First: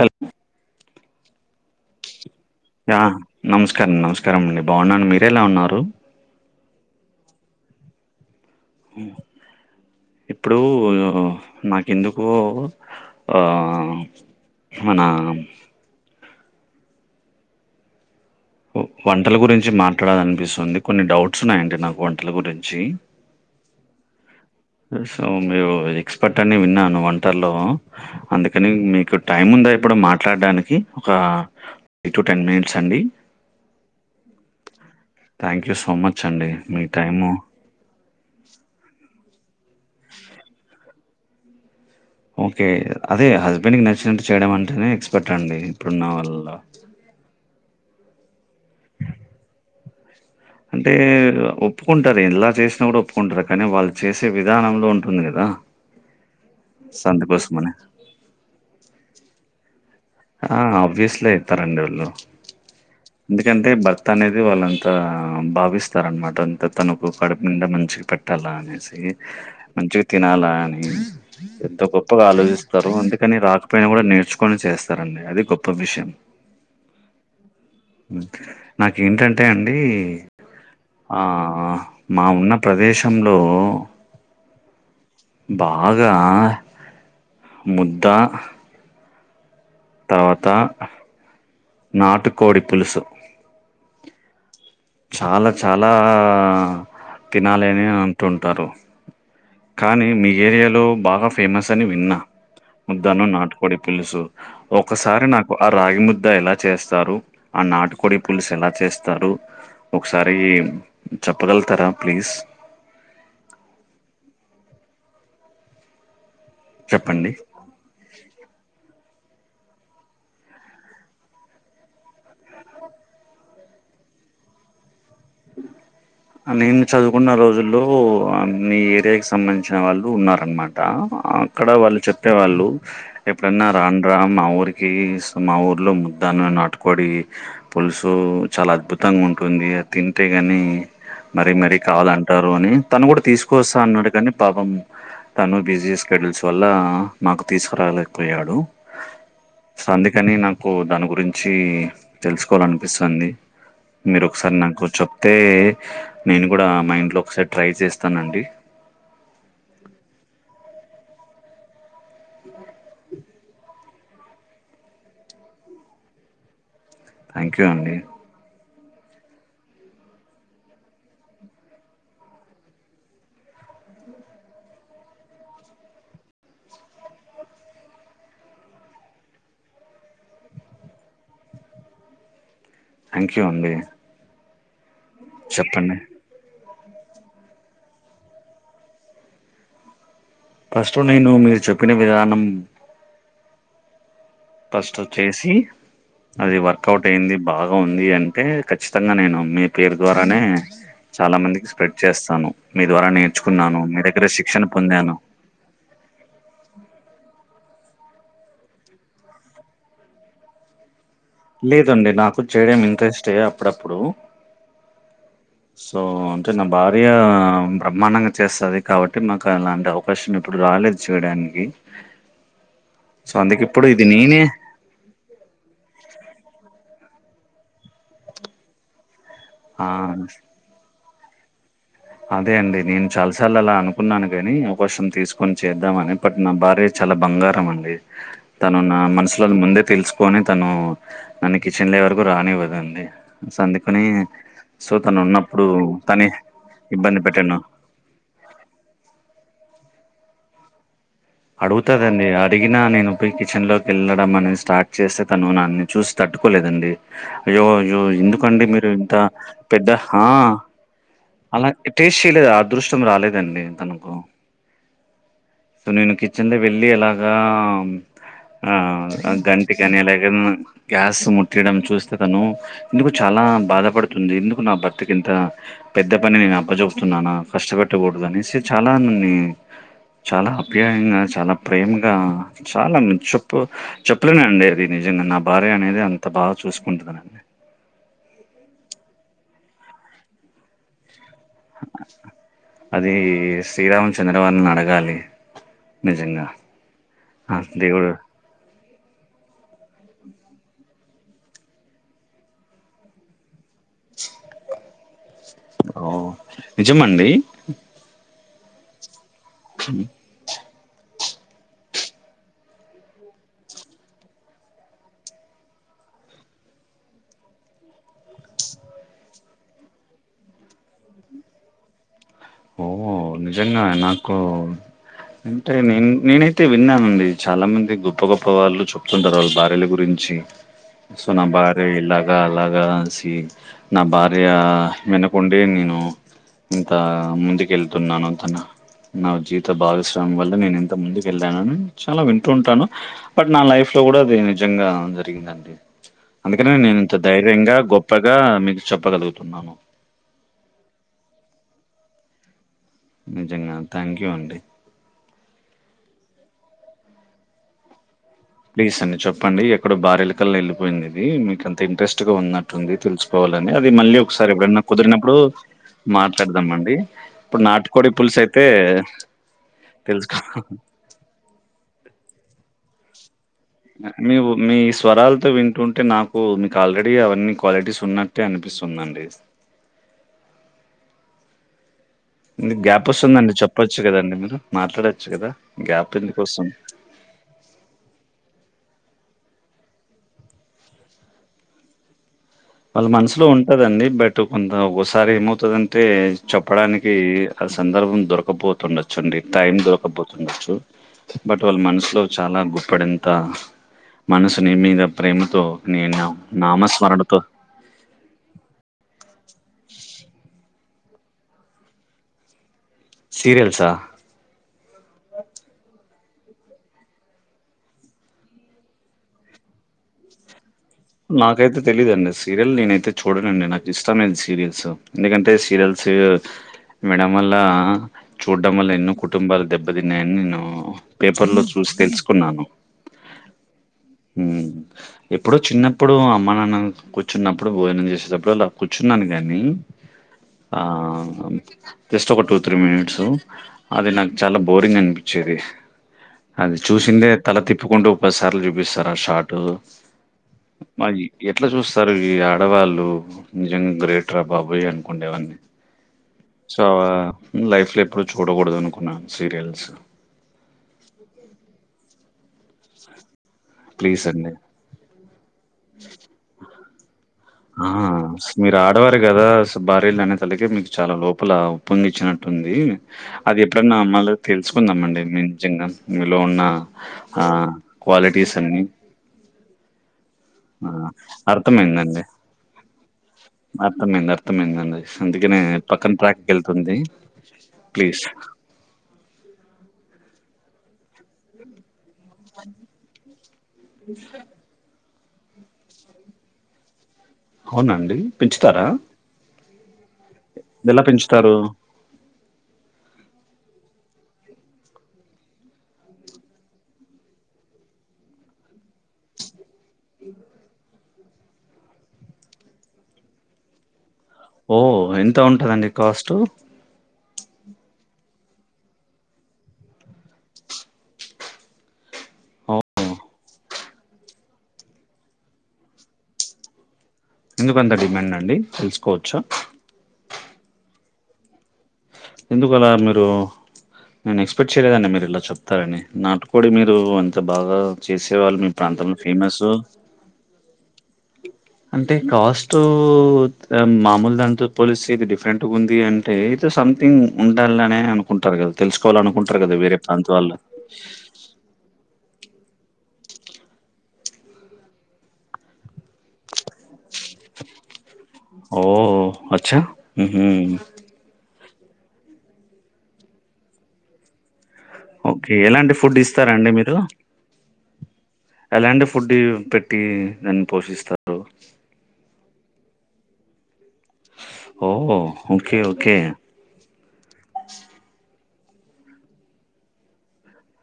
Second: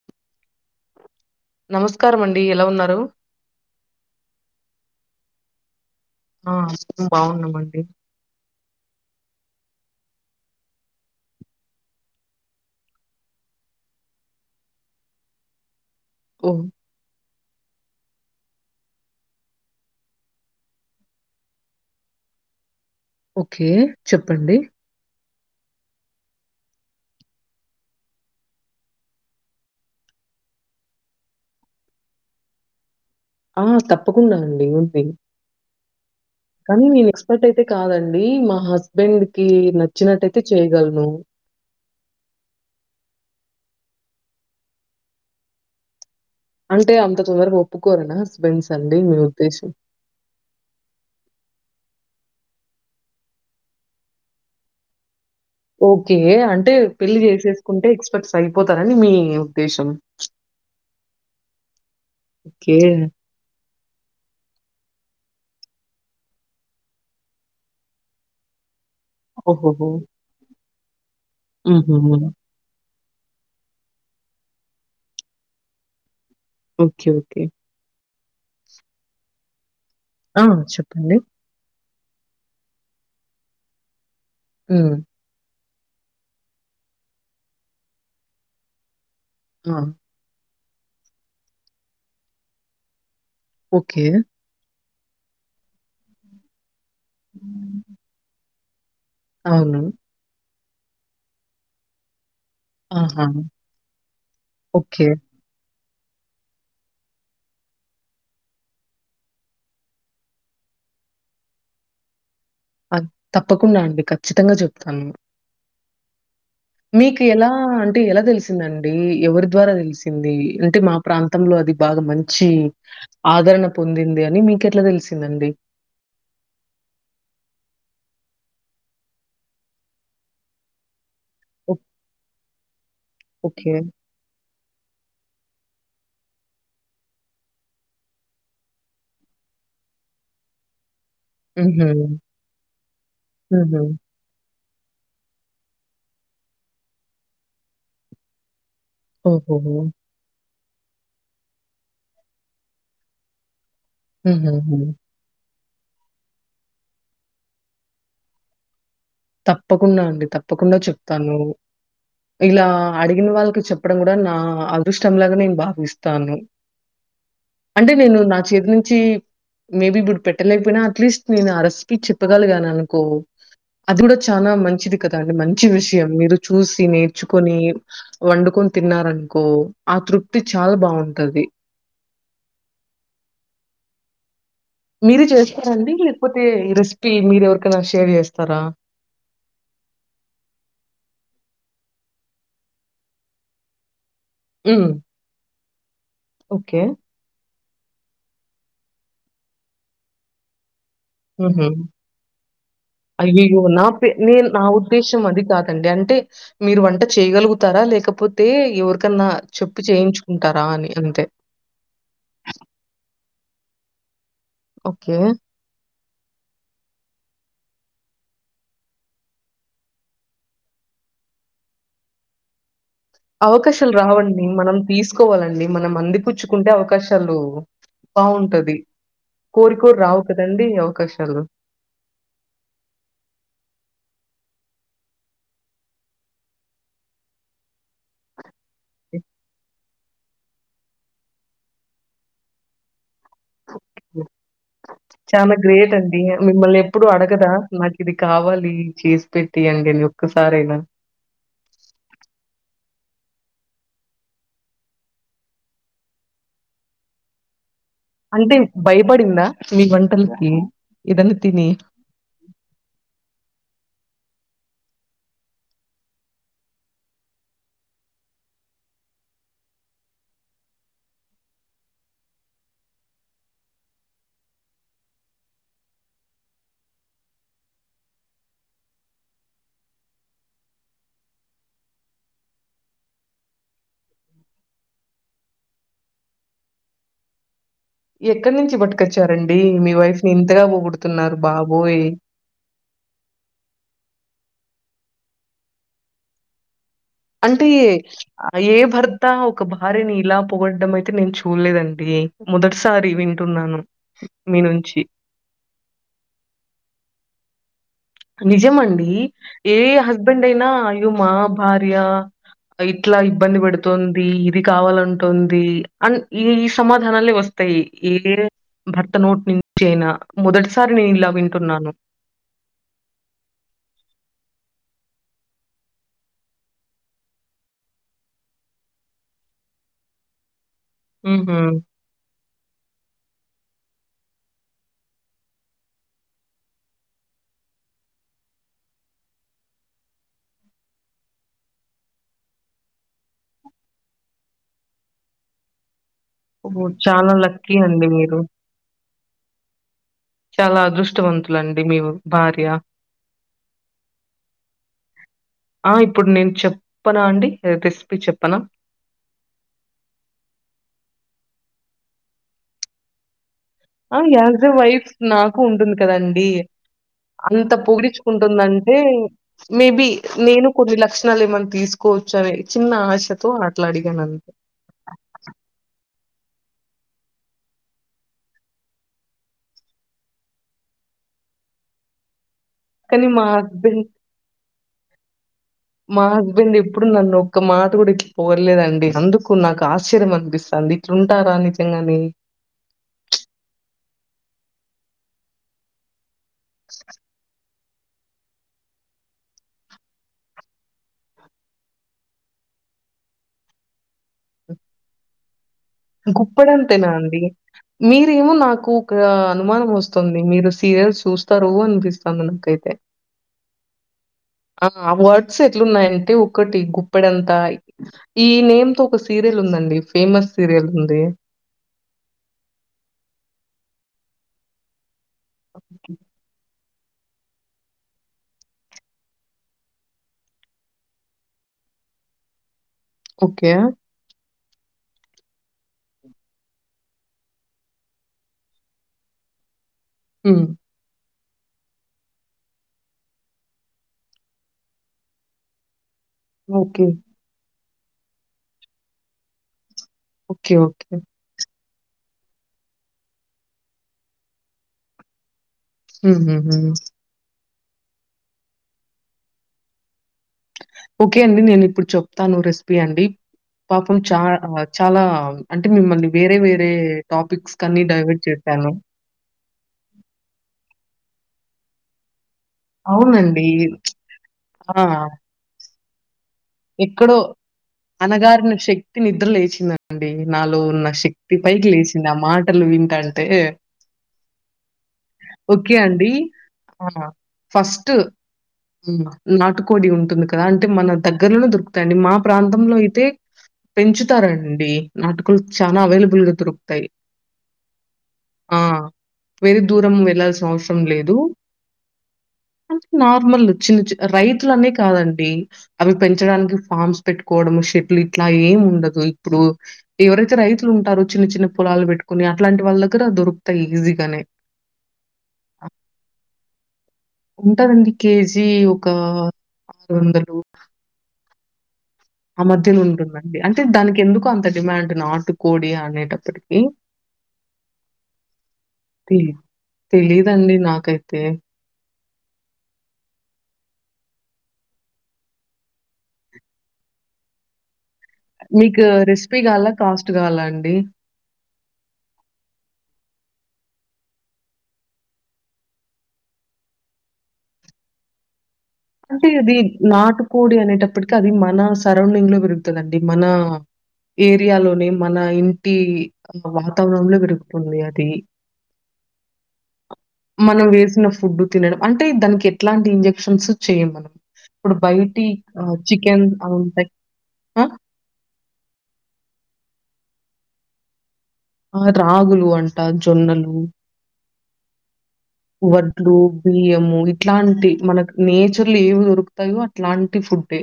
Hello నమస్కారం అండ్ ఆ నమస్కారం నమస్కారం అండి బాగున్నాను మీరెలా ఉన్నారు. ఆ బాగున్నామండి ఊ ఇప్పుడూ నాకెందుకో ఆ ఏమన్నా అం ఓహ్ వంటల గురించి మాట్లాడాలనిపిస్తుంది కొన్ని డౌట్స్ ఉన్నాయండి నాకు వంటల గురించీ. ఒకే చెప్పండి. అవును మీరు ఎక్స్పర్ట్ అని విన్నాను వంటల్ లో అందుకని మీకు టైం ఉందా ఇప్పుడు మాట్ ట్లాడడానికి ఒకా [inaudible] టు టెన్ మినిట్స్ అండి. ఆ తప్పకుండా అండి ఉంది. క్యు సో మచ్ అండి మీ కానీ నేను టైము ఎక్స్పర్ట్ అయితే కాదండీ మా హస్బెండ్. కీ నచ్చినట్టైతే చేయగలను. ఓకే అదే హస్బెండ్ కి నచ్చినట్టు చేయడం అంటేనే ఎక్స్పెక్ట్ అండి ఇప్పుడున్న వాళ్ళ్ అంటే అంత తొందరగా ఒప్పుకోరు అనా హస్బెండ్స్ అండి మీ ఉద్దేశం. అంటే ఒప్పుకుంటారు ఎలా చేశినా కూడా ఒప్పుకుంటారు కానీ వాళ్ళు చేసే విధానంలో ఉంటుంది గద. ఓకే అంటే పెళ్లి సందుకోసమని. చేసేసుకుంటే ఎక్స్పర్ట్స్ అయిపోతారని మీ ఉద్దేశం. ఆ ఆబ్వియస్లీ అయితారండి వాళ్ళు ఓకే. ఎందుకంటే బర్ తనేది వాళ్ళంతా భావిస్తార అనమాట అంత తనకు కడుపు నిండా మంచిగా పెట్టాలా అనేసి. ఈ ఓహోహో! మంచిగ తినాలా అని ఎంతో గొప్పగా హుహుహు. ఆలోచిస్తారు అందుక్ కని రాకపోయినా గూడా నేర్చుకొని చేస్తారండి అది గొప్ప విషయం. ఒకే ఒకే నాకేంటంటే అండీ ఆ! చెప్పండి. ఆ మా ఉన్న ప్రదేశంలో హ్ము బాగా ముద్దా ఆ! తర్వాతా నాటుకోడి పులుసు ఓకే చాలా చాలా తినాలి అని అంటుంటారు అవును. కానీ మీ ఏరియాలో బాగా ఫేమస్ అని విన్నా ముద్ద అను ఆహా! నాటుకోడి పులుసు ఓకే. ఒకసారి నాకు రాగి ముద్ద ఎలా చేస్తారు ఆ నాటుకోడి పులుసు ఎలా చేస్తారు ఒకసారి చెప్పగలుతారా ప్లీజ్ తప్పకుండా అండి ఖచ్చితంగా చెప్తాను మీకు చెప్పండి ఎలా అంటే ఎలా తెలిసిందండి ఎవరి ద్వారా తెలిసింది అంటే మా ప్రాంతంలో అది బాగా మంచి ఆదరణ పొందింది అని మీకెట్లా తెలిసిందండి ఆ నేను చదువుకున్న రోజుల్లో మీ ఏరియాకిి సంబంధించిన వాళ్ళు ఉన్నారనమాట అక్కడ ఓ వాళ్ళు చెప్పేవాళ్ళు ఎప్పుడైనా ఓకే. రాండి రా మా ఊరికి మా ఊర్లో ముద్ద అను నాటుకోడి పులుసు చాలా అద్భుతంగా ఉంటుంది తింటేగా కాని మర మరీ హుహు. కావాలంటారు అని తను కూడా తీసుకొస్తా హుహు. అన్నాడు కాని పాపం తను బిజీ షేడ్యుల్స్ వల్ల మాకు తీసుకురాలేకపోయాడు ఓహోహో కో దాని గురించి తెలుసుకోవాలనిపిస్తుంది మీరు ఒకసారి హుహుహు. నాకు చెప్తే నేను కూడా మా ఇంట్లో లో ఒకసారి ట్రై చేస్తానండి తప్పకుండా అండి తప్పకుండా చెప్తాను ఇలా అడిగిన వాళ్ళకి చెప్పడం కూడా నా అదృష్టంలాగా నేను భావిస్తాను థ్యాంక్ యూ అంటే అండి నేను నా చేతి నుంచి చి మేబి ఇప్పుడు పెట్టలేకపోయినా అట్లీస్ట్ నేను ఆ రెస్పి చెప్పగలిగాను అనుకో అది కూడా చాలా మంచిది కదా అండి మంచి విషయం మీరు చూసి నేర్చుకొని వండుకొని తిన్నారనుకో ఆ తృప్తి చాలా బాగుంటది థాంక్యూ అండి మీరు చేస్తారండి చెప్పండి లేకపోతే ఈ రెస్ పి మీరు ఎవరికైనా షేర్ చేస్తారా ఫస్ట్ నేను మీరు చెప్పిన విధానం హ్మ్. ఫస్ట్ వచ్చేసి అది ఓకే. వర్కౌట్ అయింది బాగా ఉంది అంటే ఖచ్చితంగా నేను మీ పేరు ద్వారానే చాలా హుహు. మందికి స్ప్రెడ్ చేస్తాను మీ ద్వారా అయ్యయ్యో! నేర్చుకున్నాను నా మీ పే దగ్గర శిక్షణ పొందాను టే మీరు వంట చేయగలుగు తార లేకపోతే ఎవరికన్నా చెప్పి చేయించుకుంటారా అని అంతే లేదండి నాకు చేయడం ఇంట్రెస్ట్ యే అప్పుడప్పుడు ఓకే. సో అంటే నా భార్య బ్రహ్మాండంగా చేస్తది కాబట్టి మాకు అలాంటి అవకాశం ఎప్పుడు రాల డానికి అవకాశాలు రావండి మనం తీసుకోవాలండి మనం అందిపుచ్చుకుంటే అవకాశం లు బాగుంటది ఆ కోరికోరి రావు కదండి అవకాశాలు అదే అండి నేను చాలా సార్లు అలా అనుకున్నాను కాని అవకాసం తీసుకొని చేద్దామని బట్ నా భార్య చాలా బంగారం అండి తను నా మనసులోది ముందే తెలుసుకొని తను నన్ను కిచెన్ లో వరకు రానివ్వదండి సో అందుకని సో తను చాలా ఉన్నప్పుడు గ్రేట్ అండి తనే మిమ్మల్ని ఎప్పుడు ఇబ్బంది అడగదా పెట్టను నాకు ఇది కావాలి చేసి పెట్టి అండి అని ఒక్కసారయినా అడుగుతదండి అడిగినా నేను పోయి కిచెన్ లోకి వెళ్ళడం అనేది స్టార్ట్ చేస్తే తను నన్ను చూసి తట్ కట్టుకోలేదండి అయ్యో అయ్యో అంటే ఎందుకండి మీరు ఇంత భయపడిందా మీ పెద్ద హా వంటలకి ఏదన్నా తిని అలా టేస్ట్ చేయలేదు అదృష్టం రాలేదండి తనూక సో నేను కిచెన్ లో వెళ్ళి ఇలాగా ఆ గంటి గానియాలనూ గ్యాస్ ముట్టియడం చూస్తే తను ఇందుకు చాలా ఆ బాధపడుతుంది ఎందుకు నా భర్తకి ఇంత పెద్ద పని నేను అప్పచెప్తున్నానా కష్టపెట్టకూడదనేసి చాలా నన్ని చాలా అప్యాయంగా చాలా ప్రేమగా చాలా చెప్పు చెప్పలేనండి దీని నిజంగా నా భార్య అనేది అంత బాగా చూసుకుంటుదండి ఎక్కడి నుంచి పట్టుకొచ్చారండి మీ వైఫ్ ని ఇంతగా పోగుడుతున్నారు అది శ్రీరామ చంద్ర వాళ్ళని అడగాలి నిజంగా ఆ! అంటే దేవుడు ఏ భర్త ఒక భార్య నీ ఇలా పొగొడ్డం అయితే నేను చూడలేదండి మొదటిసారి వింటున్నాను మీ నుంచి ఓ నిజమా అండి నిజమండి ఏ హస్బెండ్ అయినా అయ్యో మా భార్య ఇట్లా ఇబ్బంది పెడుతుంది ఇది కావాలంటుంది అం ఈ ఈ సమాధానాల వస్ తయి ఏ భర్త నోటి నుంచి అయినా మొదటిసారి నేను ఇలా వింటున్నాను ఓ నిజంగా నాకు అంటే నేన్ నేనైతే విన్నానండి చాలా మంది గొప్ప గొప్ప వాళ్ళు చెప్తుంటారు వాళ్ళు భార్యల గురిం చి సో నా హుహు. భార్య ఇలాగ అలాగ అనేసి నా భార్య వెనకుండే నేను ఇంత ముందుకేళ్తున్నాను ఆ తన నా జీవిత భావిస్వామి వల్ల నేను ఇంత ముందుకు వెళ్ళానని చాలా వింటూంటాను బట్ నా లైఫ్ లో కూడా అది నిజంగా జరిగిందండి అందుకనే ఓహో! నేను ఇంత చాలా ధైర్యంగా లక్కీ అండి గొప్పగా మీరు. మీకు చెప్పగలుగుతున్నాను చాలా అదృష్టవంతులండి మీ భార్య నిజంగా థ్యాంక్ యూ అండి ఆ! ఇప్పుడు నేను చెప్పనా అండి రెసిపీ చెప్ ప్లీజ్ అండి చెప్పండి ఎక్కడ బారెలకల్లి వెళ్ళిపోయింది ఇది మీక్ అంత ఇంట్రెస్ట్గా ఉన్నట్టుంది తెలుసుకోవాలి అది మళ్ళీ ఆ! ఒకసారి యాస్ ఎ ఎప్పుడన్నా వైఫ్ కుదిరినప్పుడు నాకు ఉంటుంది కదండీ. మాట్లాడదాం అండి అంత పొగిడిచుకుంటుందంటే మేబి తెలుసుకో నేను కొన్ని లక్షణాలు ఏమన్నా తీసుకోవచ్చు అని చిన్న ఆశ మీ ఉ మీ స్వరాలతో వింటుంటే నాకు మీకు ఆల్రెడీ అవన్నీ క్వాలిటీస్ ఉన్నట్టే అనిపిస్తుందండి ఇందు గ్యాప్ కానీ మా వస్తుందండి చెప్పొచ్చు హస్బెండ్ కదండి మీరు మాట్లాడచ్చు కదా గ్యాప్ మా ఎందుకొస్తుంది హస్బెండ్ ఎప్పుడు నన్ను ఒక్క మాట కూడా ఇట్లా పోవట్లే లేదండి అందుకు నాకు ఆశ్చర్యం అనిపిస్తుంది ఇట్లుంటారా నిజంగానే వాళ్ళ మనసులో ఉంటదండి బట్ కొంత ఒకసారి ఏమవుతదంటే చెప్పడానికి ఆ సందర్భం దొరకపోతుండొచ్చు అండి టైం దొరకపోతుండచ్చు బట్ వాళ్ళ మనసులో చాలా గుప్పడంత మనసు నీ మీద ప్రేమతో నీ నా గొప్పడంతేనా నామస్మరణతో అండి? మీరేమో నాకు ఒక అనుమానం వస్తుంది మీరు సీరియల్స్ చూస్తారు అనిపిస్తోంది నాకైతే సీరియల్సా ఆ వర్డ్స్ ఎట్లున్నాయి అం టే ఒకటి గుప్పెడంతా ఈ నేమ్ తో ఒక సీరియల్ ఉందండి ఫేమస్ సీరియల్ ఉంది. నాకైతే తేలేదండీ సీరియల్ నేనైతే చూడంనండి నాకు ఇష్టం లేదు సీరియల్స్ ఎందుకంటే సీరియల్స్ మేడం వల్ల చూడ్డం వల్ల ఎన్నో కుటుంబాలు దెబ్బతిన్నాయని నేను పేపర్ లో చూస్త తెలుసుకున్నాను ఓకే ఉమ్ ఎప్పుడో చిన్న అప్పుడు అమ్మ నాన్న కూర్చున్నప్పుడు భోజనం చేసేటప్పుడు అలా కూర్చున్నాను కానీ హ్మ్. ఆ జస్ట్ ఒక టూ త్రీ మినిట్స్ అది నాకు చాలా బోరింగ్ అనిపించేది అది ఓకే. చూసిందే తల తిప్పుకుంటూ ఒక పదిసార్లు చూపిస్తారు ఆ షార్ట్ ఓకే. ఓకే. మరీ ఎట్లా చూస్తారు ఈ ఆడవాళ్ళు నిజంగా గ్రేట్ రా బాబాయ్ అనుకోండేవన్నీ ఉహు లైఫ్ లో ఎప్పుడూ చూడకూడదు అనుకున్నాను సీరియల్స్ ఓకే అండి నేను ఇప్పుడు చెప్తాను రెసిపీ అండి పాపం ప్లీజ్ అండి చాలా చాలా అంటే మిమ్మల్ని వేరే వేరే టాపిక్స్ ఆ కన్నీ డైవర్ట్ మీరు చేశాను. ఆడవారు కదా సో భార్యలు అనే తలకి మీకు చాలా లోపల ఉప్పొం [inaudible] ఉంటుంది అది అవునండి. ఎప్పుడైనా మళ్ళ ఆ! తెలుసుకుందామండి నిజంగా లో ఉన్న ఎక్కడో ఆ క్వాలిటీస్ అన్ని అండి నాలో ఉన్న శక్తి పైకి అర్థమైందండి. లేచింది ఆ మాటలు వింటంటే అర్థమైంది. అర్థమైందండి. అందుకనే ఓకే పక్కన అండి ట్రాక్‌కెళ్తుంది. First please. నాటుకోడి ఉంటుంది కదా అంటే మన దగ్గరలోనే దొరు అండి మా ప్రాంతంలో అయితే పెంచుతారండి నాటుకోళ్ళు చానా అవైలబుల్ గా దొరుకుతాయి అవునండి పెంచుతారా వేర దూరం వెళ్లాల్సిన అవసరం ఎలా లేదు పెంచుతారు? అంటే నార్మల్ చిన్న చి రైతులనే కాదండి అవి పెంచడానికి ఫార్మ్స్ పెట్టుకోవడం షెట్లు ఇట్లా ఏం ఉండదు ఇప్పుడు ఎవరైతే రైతులు ఉంటారు చిన్న చిన్న పొలాలు పెట్టుకుని అట్లాంటి వాళ్ళ దగ్గర దొరుకుతాయి ఈజీ ఓ ఎంత ఉంటదండి కాస్ట్ ఉంటదండి కేజీ ఒక ఆరు వందలు ఆ మధ్యలో ఓహ్! ఉంటుందండి అంటే దానికి ఎందుకు అంత డిమాండ్ నాటుకోడి అనేటప్పటికి ఎందుకంత డిమాండ్ అండి తెలుసుకోవచ్చ దండి నాకైతే ఎందుకలా మీరు నేను ఎక్స్పెక్ట్ చేయలేదండి మీరు ఇలా చెప్తారని నాటుకోడి మీరు అంత బాగా చేసేవాళ్ళు మీ మీకు ప్రాంతంలో రెసిపీ ఫేమస్ కావాలా? కాస్ట్ కావాలా అండి? అంటే కాస్ట్ మామూలు దానితో పోలిస్తే ఇది డిఫరెంట్గా ఉంది అంటే సమ్థింగ్ ఉండాలనే అనుకుంటారు కదా తెలుసుకోవాల అంటే అనుకుంటారు కదా అది వేరే ప్రాంత నాటు వాళ్ళు కోడి అనేటప్పుటికి అది మన సరౌడింగ్ లో పెరుగుతది అండి మన ఏరియాలోనే మన ఇంటి వాతావరణంలో పెరుగుతుంది అది ఓ అచ్చా హు మనం వేసిన ఫుడ్ తినడం అంటే దానికి ఎట్లాంటి ఇంజెక్షన్స్ చేయము ఇప్పుడు బయటి ఓకే ఎలాంటి ఫుడ్ చికెన్ ఇస్తారండి మీరు ఉంటాయి ఆ ఎలాంటి ఫుడ్ పెట్టి దాన్ని పోషిస్తారు ఆ రాగులు అంట జొన్నలు ఓ ఓకే ఓకే వడ్లు బియ్యము ఇట్లాంటి మనకు నేచర్లో ఏవి దొరుకుతాయో అట్లాంటి ఫుడ్డే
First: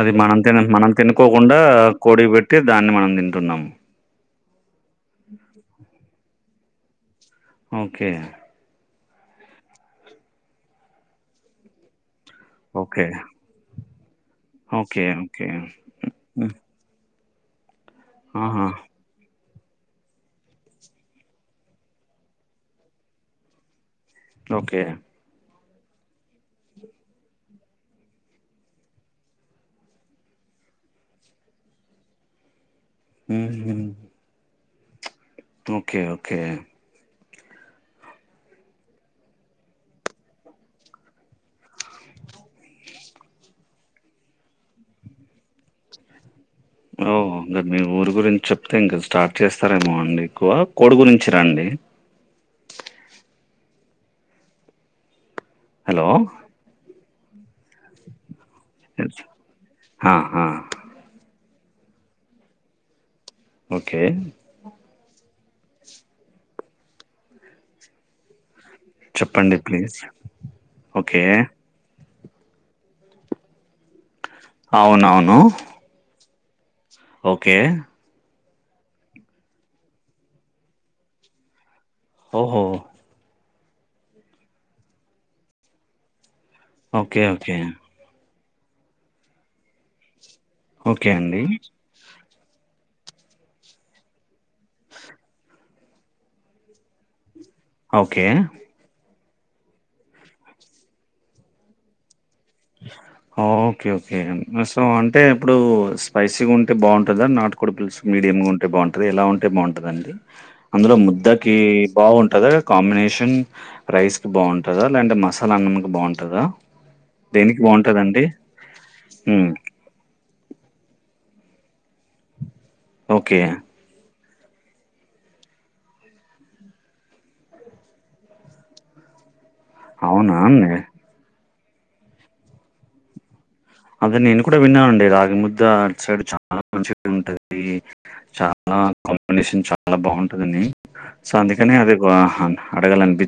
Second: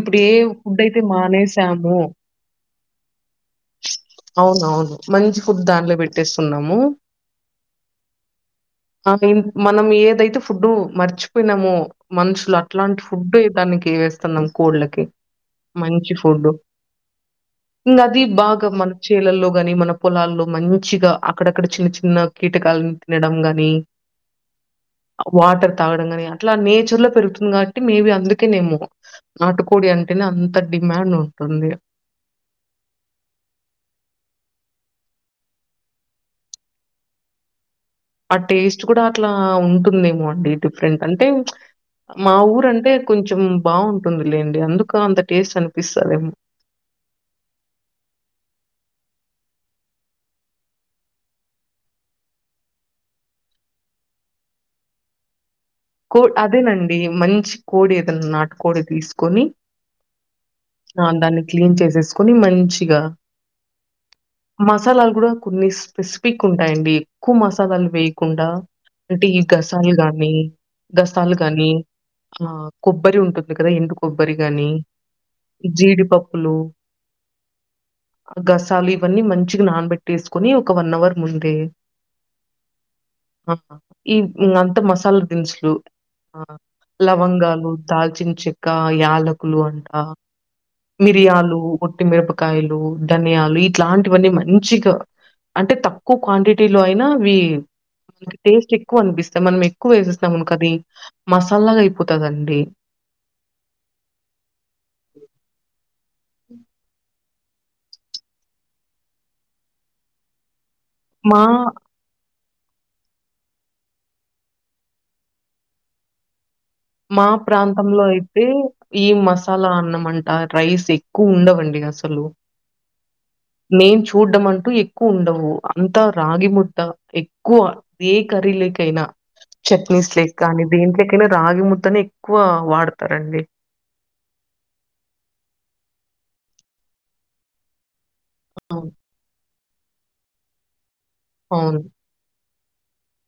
అది ఏ మనం తినం ఫుడ్ మనం అయితే తినుకోకుండా మానేసామో కోడి కి పెట్టి దాన్ని మనం తింటున్నాము అవునవును మంచి ఫుడ్ దానిలో పెట్టేస్తున్నాము ఓకే ఆ మనం ఏదైతే ఫుడ్ మర్చిపోయినామో మనుషులు అట్లాంటి ఓకే ఫుడ్డే దానికి వేస్ స్తున్నాం ఓకే కోళ్లకి ఓకే మంచి ఫుడ్ హ్మ్. ఉందది ఆహా బాగా మనకు చేలల్లో ని మన పొలాల్లో మంచిగా అక్కడక్కడ చిన్న చిన్న కీటకాలను తినడం గాని ఓకే వాటర్ తాగడం కానీ అట్లా నేచర్ లో పెరుగుతుంది కాబట్టి మేబీ అందుకే నేమో నాటుకోడి అంటేనే అంత డి మాండ్ ఉంటుంది ఊహూ ఓకే ఓకే ఆ టేస్ట్ కూడా అట్లా ఉంటుందేమో అండి డిఫరెంట్ అంటే మా ఊరంటే కొంచెం బావుంటుంది లేండి అందుకే అంత టేస్ట్ అనిపిస్తందేమో ఓ మీరు మీ ఊరి గురించి చెప్తే ఇంకా స్టార్ట్ చేస్తారేమో అండి ఎక్కువ కోడి గురించి రండి హలో కో అదేనండి మంచి కోడి ఏదన్నా నాటు కోడి ఎస్. తీసుకొని ఆ! ఆ! ఆ దాన్ని క్లీన్ చేసేసుకొని మంచిగా ఓకే మసాలాలు కూడా కొన్ని స్పెసిఫిక్ ఉంటాయండి ఎక్కువ మసాలాలు వేయకుండా అంటే ఈ చెప్పండి ప్లీజ్ గసాలుగాని ఓకే గసాలు గాని ఆ కొబ్బరి ఉంటుంది కదా ఎండు కొబ్బరి గాని అవునవును జీడిపప్పులు ఓకే గసాలు ఇవన్నీ మంచిగా నానబెట్టి వేసుకొని ఒక వన్ అవర్ ముందే ఓహో ఈ అంత మసాలా దినుసులు ఆ ఓకే ఓకే లవంగాలు దాల్చిన చెక్క యాలకులు అంట ఓకే అండి మిరియాలు ఒట్టిమిరపకాయలు ధనియాలు ఇట్లాంటివన్నీ మంచి మంచిగా అంటే తక్కువ క్వాంటిటీలో అయినాఅవి ఓకే టేస్ట్ ఎక్కువ అనిపిస్తు మనం ఎక్కువ వేసేస్తామనుకో అది మసాలాగా అయిపోతదండి ఓకే ఓకే సో అంటే ఇప్పుడు స్పైసీగా ఉంటే బావుంటదా నాట్ కోడి పుల్స్ మీడియం గా ఉంటే బావుంటదా ఎలా ఉంటే బావుంటందండి అందులో మా ముద్దకి బాగుంటద కాంబినేషన్ రైస్ కి బాగుంటుదా లే అంటే మసాలా అన్నం కి బాగుంటుద మా ప్రాంతంలో అయితే ఈ హ్మ్. మసాలా అన్నం అం రైస్ ఎక్కువ ఉండవండి అసలు ఓకే. మేం చూ చూడ్డం అంటూ ఎక్కువ ఉండవు అంతా రాగి ముద్ద ఎక్కువ ఏ కర్రీలేకైనా చట్నీ స్ లే అవునా కానీ అండి? దేంట్లోకైనా రాగి ముద్దనే ఎక్కువ వాడతారండి అదే నేను కూడా విన్నా అండి రాగి ముద్ద అటు సైడ్ చాలా మంచిగ ఉంటది చానా అవును. కాంబినేషన్ చాలా బావుంటుందండి సో అందుకనే అవును. అవే అడగాలన్పి